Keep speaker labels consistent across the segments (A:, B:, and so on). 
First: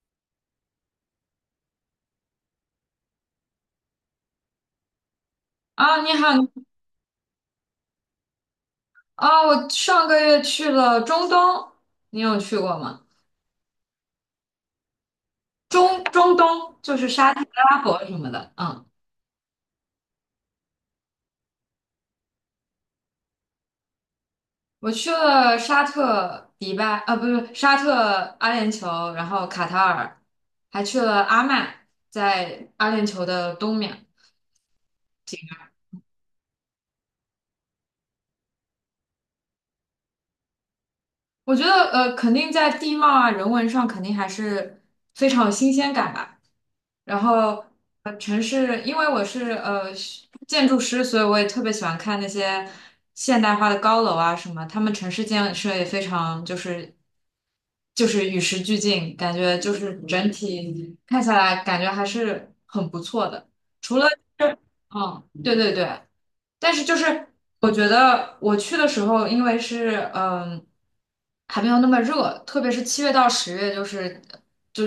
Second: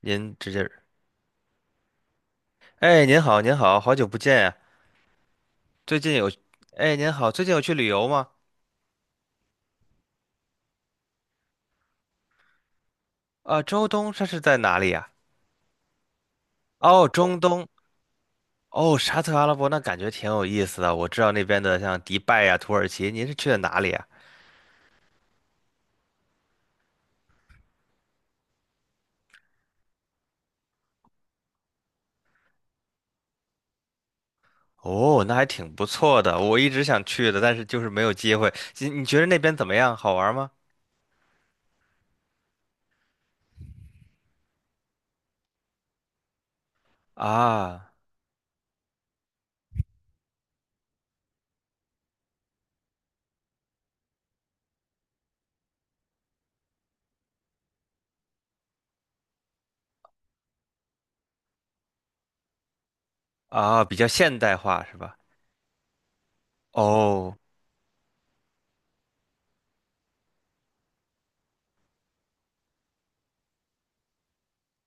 A: 您直接，哎，您好，您好，好久不见呀。最
B: 啊，你
A: 近
B: 好。
A: 有，哎，您好，最近有去旅游吗？
B: 啊，我上个月去了中东，你有去过吗？
A: 啊，中东这是在哪里呀？
B: 中东就是
A: 哦，
B: 沙
A: 中
B: 特、
A: 东，
B: 阿拉伯什么的。嗯，
A: 哦，沙特阿拉伯，那感觉挺有意思的。我知道那边的像迪拜呀、土耳其，您是去的哪里呀？
B: 我去了沙特、迪拜，啊，不是沙特、阿联酋，然后卡塔尔，还去了阿曼，在阿联酋的东面。
A: 哦，那还挺不错的，我一直想去的，但是就是没有机会。你觉得那边怎么样？好玩吗？
B: 我觉得肯定在地貌啊、人文上肯定还是非常有新鲜感吧。然后
A: 啊
B: 城市，因为我是建筑师，所以我也特别喜欢看那些现代化的高楼啊什么，他们城市建设也非常就是与时俱进，感觉就是整体看下来感觉还是很不错的。
A: 啊，比
B: 除了
A: 较现代化是吧？
B: 对对对，但是就是
A: 哦
B: 我觉得我去的时候，因为是还没有那么热，特别是7月到10月，就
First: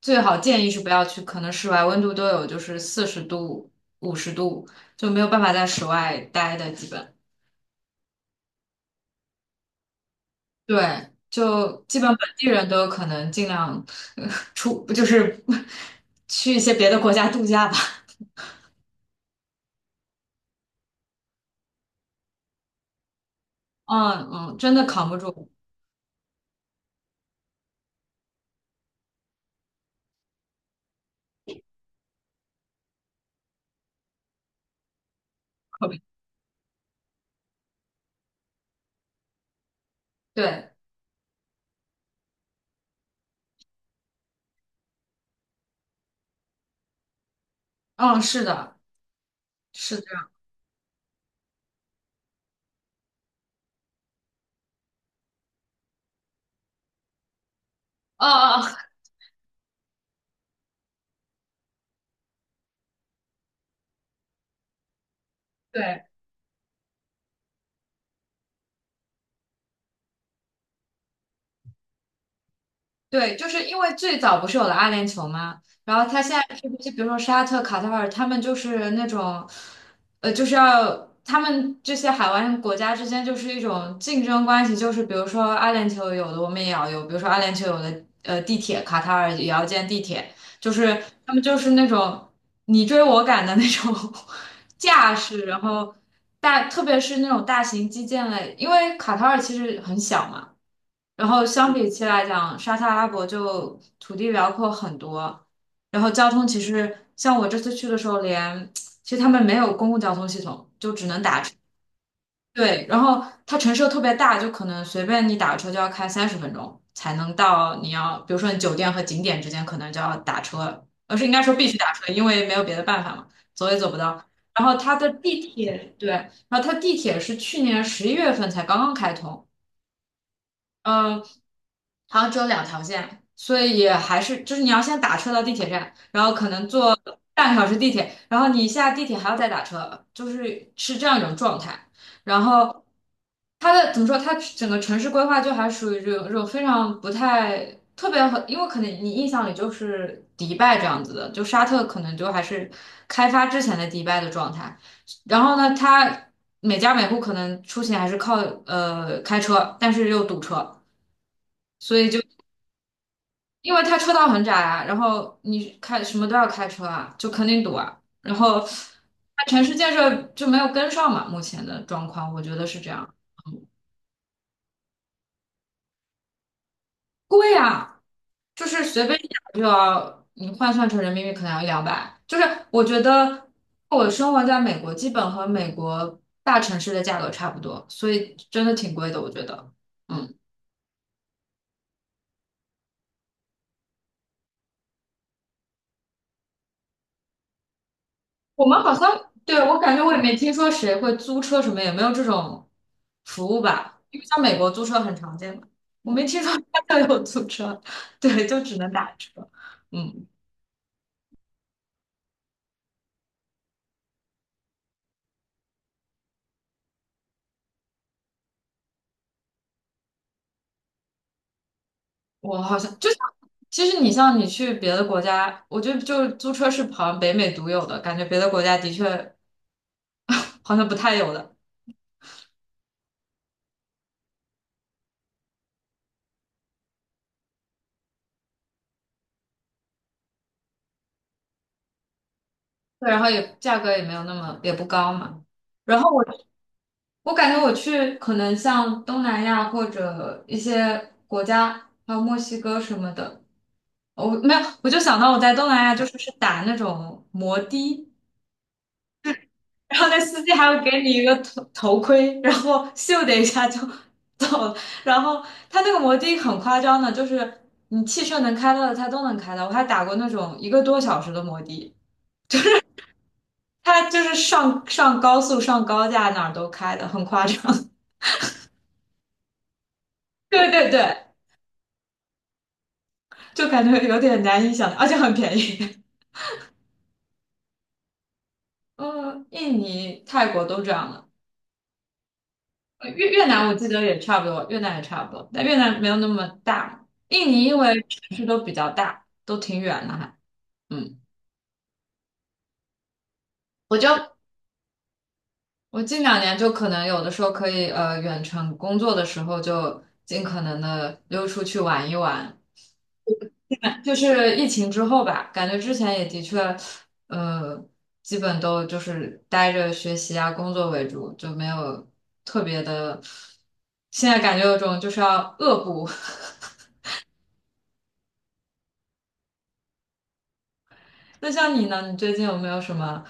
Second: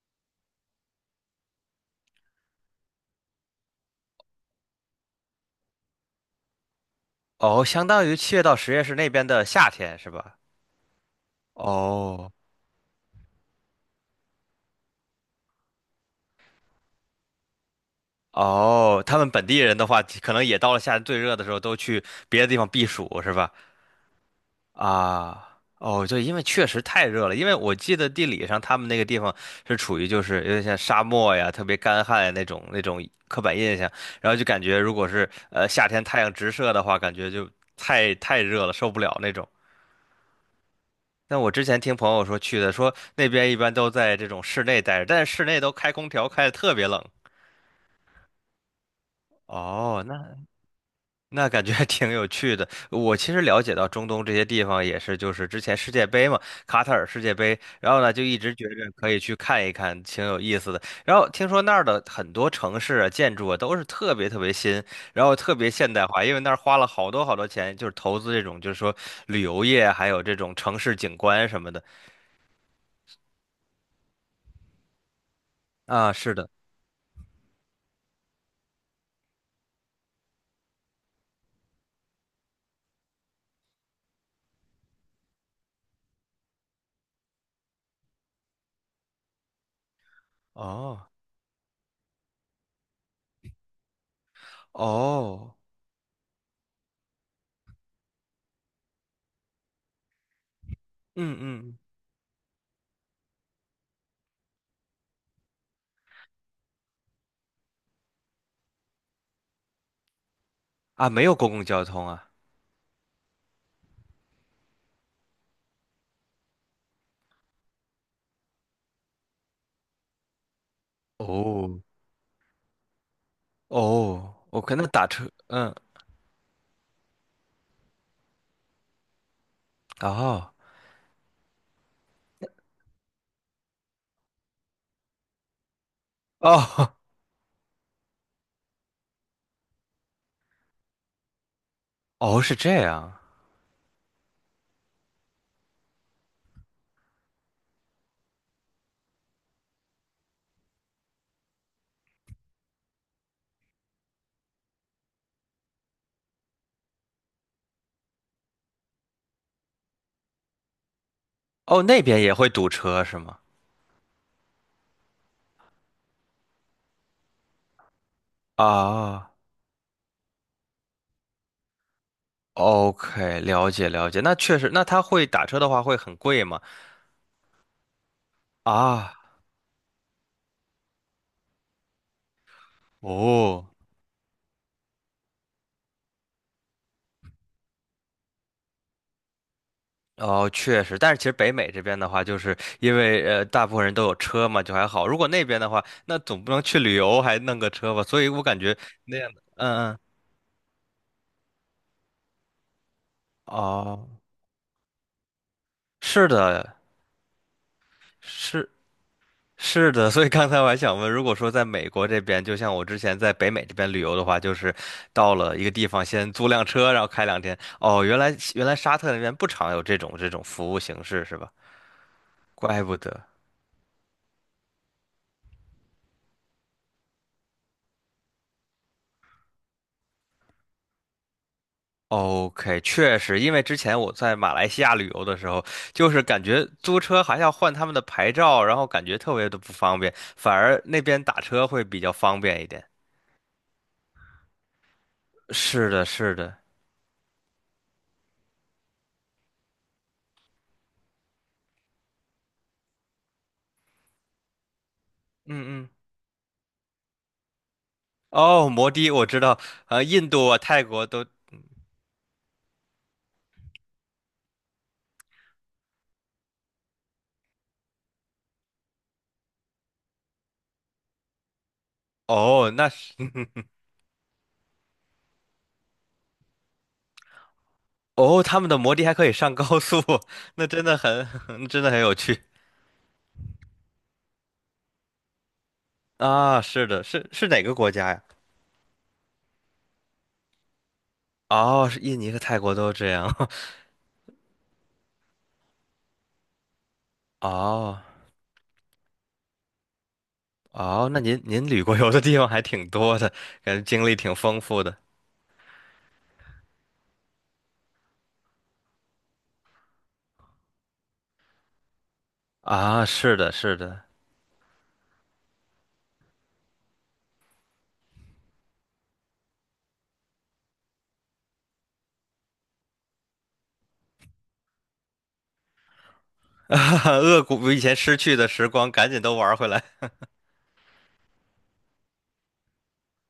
B: 最好建议是不要去，可能室外温度都有就是40度、50度，就没有办法在室外待的，基本
A: 哦，相当于七月到十月是那边的夏天是吧？
B: 对，就基本本
A: 哦。
B: 地人都有可能尽量呃 出，就是 去一些别的国家度假吧。
A: 哦，他们本地人的话，可能也到了夏天最热的时候，都去别的地方避暑，是吧？
B: 嗯嗯，真的扛不住，
A: 啊，哦，对，因为确实太热了。因为我记得地理上他们那个地方是处于就是有点像沙漠呀，特别干旱呀那种那种刻板印象，然后就感觉如果是
B: 特
A: 夏
B: 别
A: 天太阳直射的话，感觉就太热了，受不了那种。
B: 对，
A: 但我之前听朋友说去的，说那边一般都在这种室内待着，但是室内都开空调开的特别冷。
B: 嗯，是的，是
A: 哦，
B: 这样，
A: 那。那感觉还挺有趣的。我其实了解到中东这些地方也是，就是之前世界杯嘛，卡塔尔世界杯，然后呢就
B: 哦
A: 一直
B: 哦，
A: 觉
B: 哦
A: 着可以去看一看，挺有意思的。然后听说那儿的很多城市啊、建筑啊都是特别特别新，然后特别现
B: 对。
A: 代化，因为那儿花了好多好多钱，就是投资这种，就是说旅游业，还有这种城市景观什么的。
B: 对，就是因为最早不是有了阿联酋吗？然后
A: 啊，
B: 他现
A: 是的。
B: 在是不是比如说沙特、卡塔尔，他们就是那种，就是要他们这些海湾国家之间就是一种竞争关系，就是比如说阿联酋有的我们也要有，比如说阿联酋有的地铁，卡塔尔也要建地铁，就是
A: 哦
B: 他们就是那种你追我赶的那种 架势。
A: 哦，
B: 然后大特别是那种大型基建类，因为卡塔尔其实很小嘛。然
A: 嗯嗯
B: 后相
A: 嗯
B: 比起来讲，沙特阿拉伯就土地辽阔很多，然后交通其实像我这次去的时候连，其实他们没有公共交通系统，就
A: 啊，没有公共交通啊。
B: 对，然后它城市又特别大，就可能随便你打个车就要开30分钟才能到你要，比如说你酒店和景点之间可能就要打车，而是应该说必须
A: 哦
B: 打车，因为没有别的办法嘛，走也走不到。
A: 哦，我
B: 然后
A: 可能
B: 它
A: 打
B: 的
A: 车，
B: 地
A: 嗯，
B: 铁，对，然后它地铁是去年11月份才刚刚开通。
A: 哦。
B: 嗯，好像只有两条线，所以也还是就是你要先打车到地铁站，然后可能
A: 哦
B: 坐半个小时地铁，然后你下地铁还要再打车，就是是这样一种状态。然
A: 哦，是这
B: 后
A: 样。
B: 它的怎么说，它整个城市规划就还属于这种非常不太特别和，因为可能你印象里就是迪拜这样子的，就沙特可能就还是开发之前的迪拜的状态。然后呢，它每家每户可能出行还是靠开车，但是又堵车。
A: 哦，
B: 所
A: 那
B: 以就
A: 边也会堵车是吗？
B: 因为它车道很窄啊，然后你开什么都要开车啊，就肯定堵啊。然后
A: 啊
B: 它城市建设就没有跟上嘛，目前的状况我觉得是这样。
A: ，OK，了解了解。那确实，那他会打车的话会很贵吗？
B: 贵啊，就是随
A: 啊，
B: 便一打就要，你换算成人民币可能要一两百。就是我觉得
A: 哦。
B: 我生活在美国，基本和美国大城市的价格差不多，所以真的挺贵的，我觉得。嗯。
A: 哦，确实，但是其实北美这边的话，就是因为大部分人都有车嘛，就还好。如果那边的话，那总不能去旅游还弄个车吧？所以我感
B: 我
A: 觉
B: 们好
A: 那
B: 像，
A: 样的，
B: 对，
A: 嗯
B: 我感
A: 嗯，
B: 觉我也没听说谁会租车什么，也没有这种服务吧？
A: 哦，
B: 因为像美国租车很常见嘛，我没
A: 是
B: 听说
A: 的，
B: 他们有租车，对，就
A: 是
B: 只能打车。
A: 是的，所
B: 嗯，
A: 以刚才我还想问，如果说在美国这边，就像我之前在北美这边旅游的话，就是到了一个地方先租辆车，然后开两天。哦，原来沙特那边不常有这种服务形式是吧？
B: 我好
A: 怪不
B: 像就像，
A: 得。
B: 其实你像你去别的国家，我觉得就租车是好像北美独有的，感觉别的国家的确 好像不太有的。
A: OK，确实，因为之前我在马来西亚旅游的时候，就是感觉租车还要换他们的牌照，然后感觉特别的不方便，反而那边打车会比较方便一点。
B: 对，然后也价格也没有那么也不高嘛。
A: 是
B: 然
A: 的，
B: 后我。
A: 是的，
B: 我感觉我去可能像东南亚或者一些国家，还有墨西哥什么的，我没有，我就想到我在东
A: 嗯
B: 南
A: 嗯，
B: 亚就是打那种摩的，
A: 哦，摩的我知道，
B: 然后那
A: 印
B: 司
A: 度
B: 机
A: 啊、
B: 还
A: 泰
B: 会给
A: 国
B: 你一
A: 都
B: 个头盔，然后咻的一下就走了，然后他那个摩的很夸张的，就是你汽车能开到的他都能开到，我还打过那种一个多小时的摩的，
A: 哦，那是
B: 他就是上高速上高架哪儿都开的，很夸张。
A: 哦，他们的摩的还可以上高速，那
B: 对
A: 真
B: 对
A: 的
B: 对，
A: 很，真的很有趣
B: 就感觉有点难以想象，而且很便宜。
A: 啊！是的，是是哪个国家呀？
B: 嗯，印尼、泰国都这样了。
A: 哦，是印尼和泰国都
B: 呃
A: 这样。
B: 越越南我 记得也差不多，越南也差不多，但越南没有那么大。印尼因
A: 哦
B: 为城市都比较大，都挺远的还。
A: 哦，那
B: 嗯，
A: 您旅过游的地方还挺多的，感觉
B: 我
A: 经
B: 就
A: 历挺丰富的
B: 我近两年就可能有的时候可以远程工作的时候就尽可能的溜出去玩一玩，
A: 啊！是的，是的，
B: 就是疫情之后吧，感觉之前也的确，呃，基本都就是待着学习啊、工作为主，就没有特别的。现在感觉有种就是要恶补。
A: 哈哈，扼骨以前失去的时光，赶紧都玩回来。
B: 那像你呢？你最近有没有什么？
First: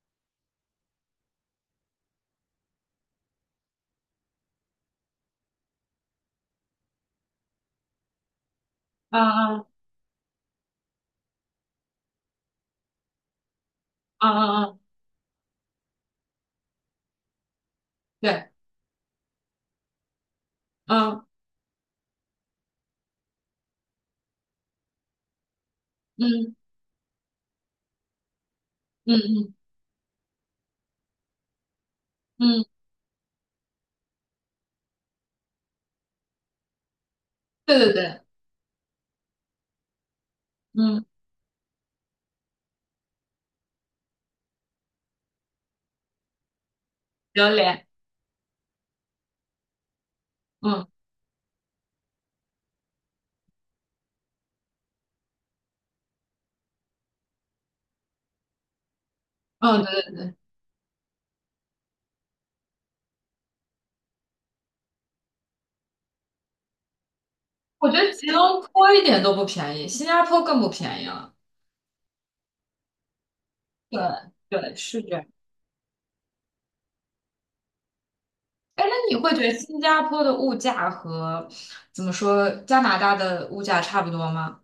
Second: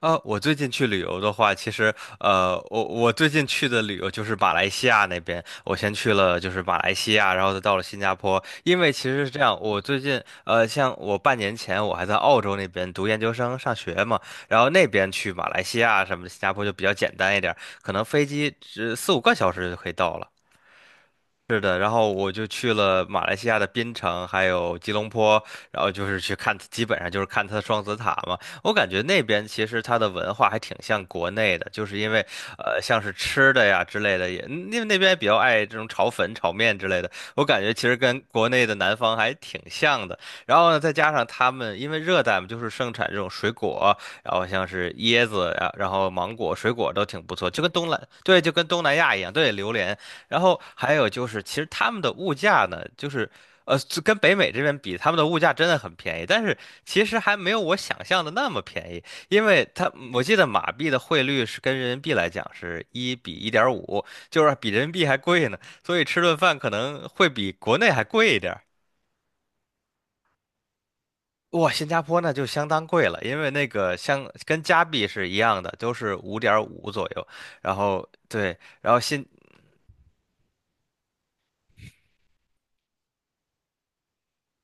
A: 啊，我最近去旅游的话，其实我最近去的旅游就是马来西亚那边。我先去了就是马来西亚，然后再到了新加坡。因为其
B: 啊
A: 实是这样，
B: 啊
A: 我最近像我半年前我还在澳洲那边读研究生上学嘛，
B: 啊
A: 然
B: 啊
A: 后
B: 啊！
A: 那边去马来西亚什么的，新加坡就比较简单一点儿可能飞
B: 对，
A: 机只四五个小时就可以到了。
B: 嗯
A: 是的，然后我就去了马来西亚的槟城，还有吉隆坡，然后就是去
B: 嗯
A: 看，基本上就是看它的双子塔嘛。我感觉那边
B: 嗯
A: 其实它的文化还挺像国内的，就是因为
B: 嗯嗯，
A: 像是吃的呀之类的也，因为那边也比较爱这种炒粉、炒面之类的。我感觉
B: 对
A: 其
B: 对
A: 实跟
B: 对，
A: 国内的南方还挺像的。然后呢，再
B: 嗯，
A: 加上他们因为热带嘛，就是盛产这种水果，然后像是椰子呀，然后芒果、水果都挺不
B: 榴
A: 错，就跟
B: 莲，
A: 东南，对，就跟东南亚一样，对，榴莲。然后
B: 嗯
A: 还有就是，其实他们的物价呢，就是就跟北美这边比，他们的物价真的很便宜，但是其实还没有我想象的那么便宜，因为
B: 嗯，
A: 他
B: 对对
A: 我
B: 对。
A: 记得马币的汇率是跟人民币来讲是一比一点五，就是比人民币还贵呢，所以吃顿饭可能会比国
B: 我
A: 内
B: 觉
A: 还
B: 得吉
A: 贵一点
B: 隆
A: 儿。
B: 坡一点都不便宜，新加坡更不便宜了。
A: 哇，新加坡那就相当贵了，因为那个
B: 对
A: 相跟
B: 对，
A: 加
B: 是
A: 币
B: 这样。
A: 是一样的，都是五点五左右。然后对，
B: 哎，
A: 然
B: 那
A: 后
B: 你
A: 新
B: 会觉得新加坡的物价和怎么说加拿大的物价差不多吗？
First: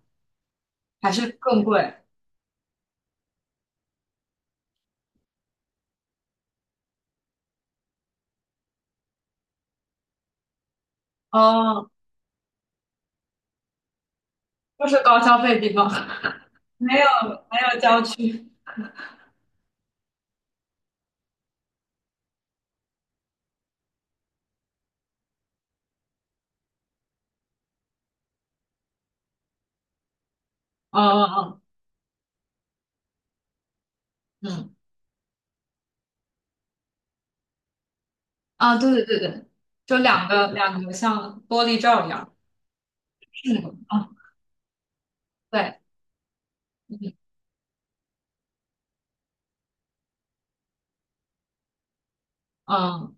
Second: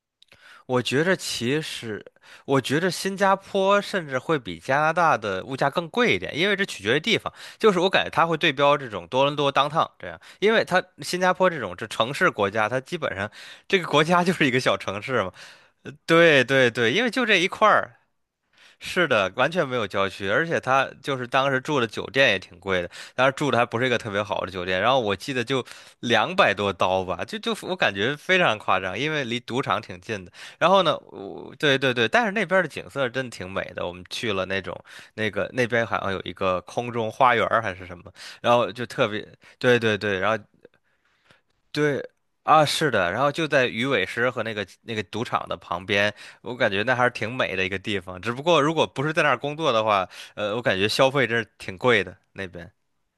A: 我觉
B: 还
A: 着
B: 是
A: 其
B: 更贵？
A: 实，我觉着新加坡甚至会比加拿大的物价更贵一点，因为这取决于地方。就是我感觉它会对标这种多伦多 downtown 这样，因为它新加坡这种这
B: 哦，
A: 城市国家，它基本上这个国家 就是一个小
B: 都
A: 城
B: 是高
A: 市嘛。
B: 消费地方。
A: 对对对，
B: 没
A: 因
B: 有
A: 为就这一
B: 没
A: 块
B: 有
A: 儿，
B: 郊区。
A: 是的，完全没有郊区，而且他就是当时住的酒店也挺贵的，当时住的还不是一个特别好的酒店，然后我记得就两百多刀吧，就我感觉非常夸张，因为离赌场挺近的。然后呢，
B: 哦哦
A: 我
B: 哦，
A: 对对对，但是那边的景色真的挺美的，我们去了那
B: 嗯
A: 种那个那边好像有一个空中花园儿还是什么，然后
B: 啊，
A: 就
B: 对对
A: 特
B: 对
A: 别
B: 对，
A: 对
B: 就
A: 对对，
B: 两
A: 然后
B: 个两个像玻璃罩一
A: 对
B: 样。
A: 啊，是的，然后就在
B: 嗯
A: 鱼尾
B: 啊，
A: 狮和那个那个赌场的
B: 对，
A: 旁边，我感觉那还是挺美的一个地方。只不过如果不是在那儿工作的话，我感觉消费真是挺贵的那边。
B: 嗯，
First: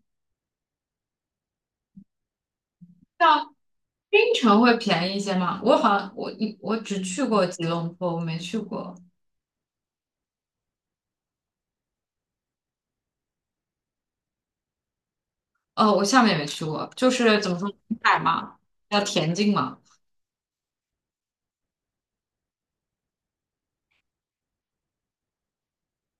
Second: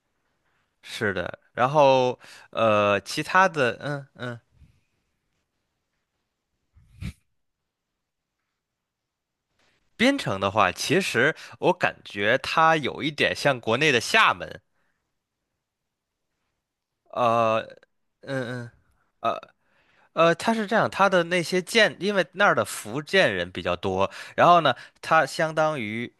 A: 是的，然后其他
B: 像
A: 的，嗯
B: 槟
A: 嗯，
B: 城会便宜一些吗？我好像我只去过吉隆坡，我没去过。
A: 槟城的话，其实我感觉它有一点像国内的厦门，
B: 哦，我厦门也没去过，就是怎么
A: 呃，
B: 说，沿海嘛，
A: 嗯嗯。
B: 要田
A: 呃
B: 径嘛。
A: 它是这样，它的那些建，因为那儿的福建人比较多，然后呢，它相当于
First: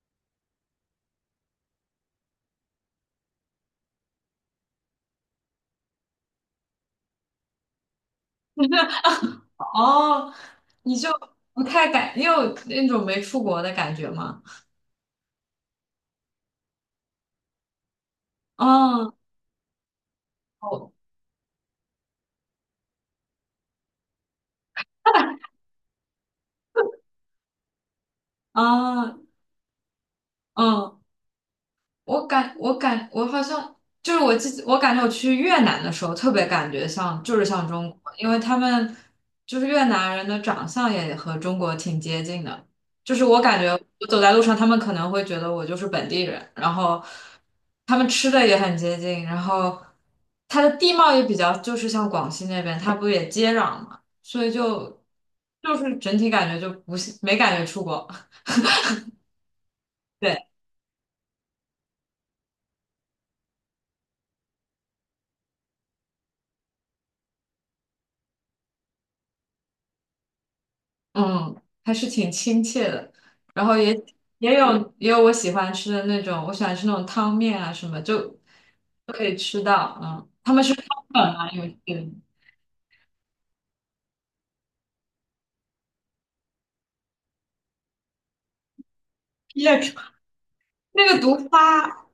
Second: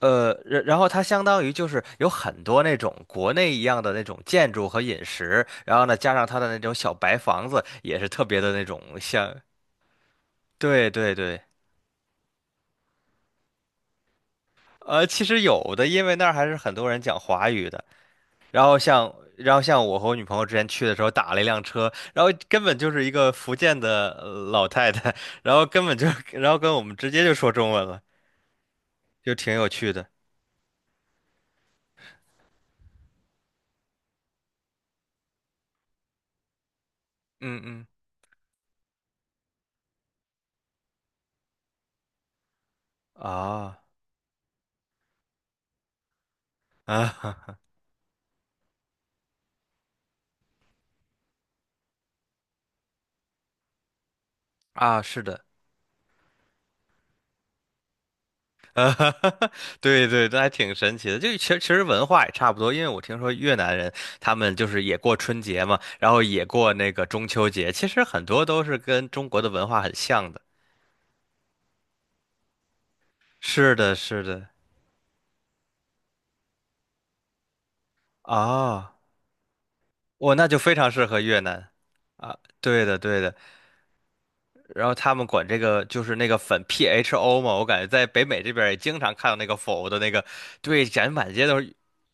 A: 然后它相当于就是有很多那种国内一样的那种建筑和饮食，然后呢，加上它的那种小白房子，也是特别的那种像，
B: 哦，
A: 对
B: 你就
A: 对对，
B: 不太感，你有那种没出国的感觉吗？
A: 其实有的，因为那儿还是很多人讲华语的，然后像。
B: 哦，
A: 然后像我和我女朋友之前去
B: 哦，
A: 的时候打了一辆车，然后根本就是一个福建的老太太，然后根本就，然后跟我们直接就说中文了，
B: 哦，
A: 就挺有趣的。
B: 嗯。我好像就是我记得，我感觉我去越南的时候特别感觉像就是
A: 嗯
B: 像
A: 嗯，
B: 中国，因为他们就是越南人的长相也和中国挺接近的，就是我感觉
A: 啊
B: 我走在路上，他们可能会觉得我就是本地人，然后
A: 啊
B: 他们吃的也很接近，然后它的地貌也比较就是像广西那边，它不也接壤嘛，所以 就
A: 啊，是的。
B: 就是整体感觉就不是没感觉出国。
A: 呃，对 对，这
B: 对。
A: 还挺神奇的。就其实文化也差不多，因为我听说越南人他们就是也过春节嘛，然后也过那个中秋节，其实很多都是跟中国的文化很像的。
B: 嗯，还是挺亲切的。然
A: 是
B: 后也
A: 的，是的，
B: 也有也有我喜欢吃的那种，我喜欢吃那种汤面啊什么，就
A: 啊，
B: 都可以吃到。嗯，
A: 我那就非常适合
B: 本
A: 越
B: 难有
A: 南。
B: 点
A: 对的，对的。然后他们管这个就是那个粉 PHO 嘛，我感觉在北美这边儿也经常看到那个
B: 那
A: 否的
B: 种
A: 那个，对，展
B: 那
A: 觉
B: 个
A: 满
B: 毒
A: 街都是。
B: 发，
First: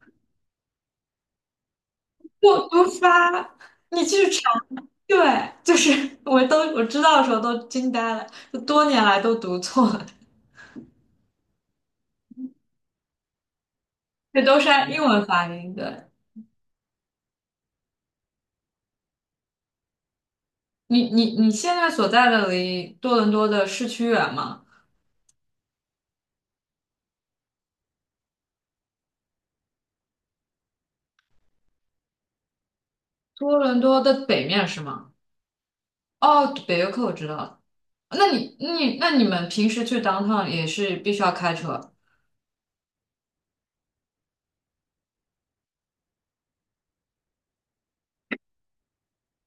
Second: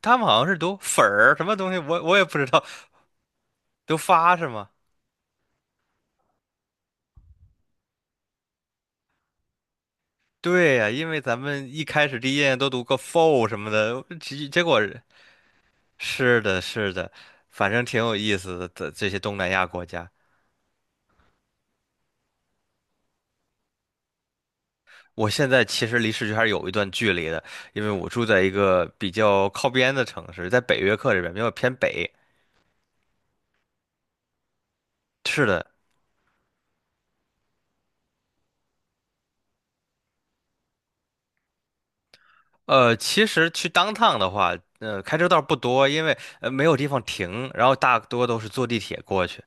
A: 他们好像是读粉儿什么东西，我也不知
B: 不
A: 道，
B: 毒发，
A: 都
B: 你去
A: 发是
B: 尝，
A: 吗？
B: 对，就是 我都我知道的时候都惊呆了，就多年来都读错了，
A: 对呀，因为咱们一开始第一眼都读个 for 什么的，
B: 这
A: 结
B: 都
A: 结
B: 是
A: 果
B: 按英文发音。的。
A: 是的，是的，反正挺有意思的。这这些东南亚国家，
B: 你现在所在的离多伦多的市区远吗？
A: 我现在其实离市区还是有一段距离的，因为我住在一个比较靠边的城市，在北约克这边，比较偏北。
B: 多伦多的北面是吗？
A: 是的，
B: 哦，北约克我知道。了。那你们平时去 downtown 也是必须要开车
A: 其实去当趟的话，开车倒是不多，因为没有地方停，然后大多都是坐地铁过去。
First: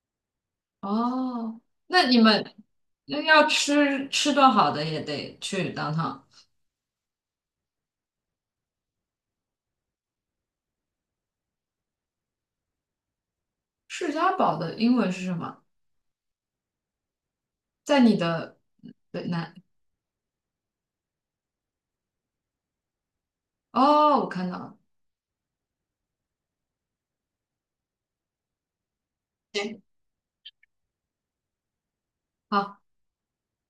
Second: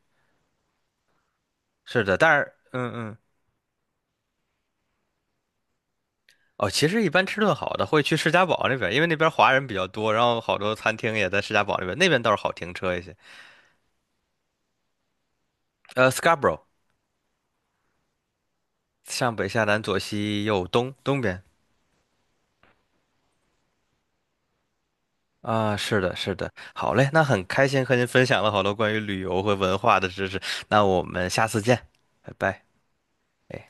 B: 哦？那
A: 是的，
B: 你
A: 但是，
B: 们
A: 嗯嗯。
B: 那要吃顿好的也得去 downtown。
A: 哦，其实一般吃顿好的会去士嘉堡那边，因为那边华人比较多，然后好多餐厅也在士嘉堡那边，那边倒是好停车一些。
B: 世家堡的英文是什么？
A: Scarborough，
B: 在你的对
A: 上北
B: 南
A: 下南左西右东，东边。
B: 哦，我看到了。
A: 啊，是的，是的，好嘞，那很开心和您分享了好多关于旅游和文
B: 对，
A: 化的知识，那我们下次见，拜拜。哎。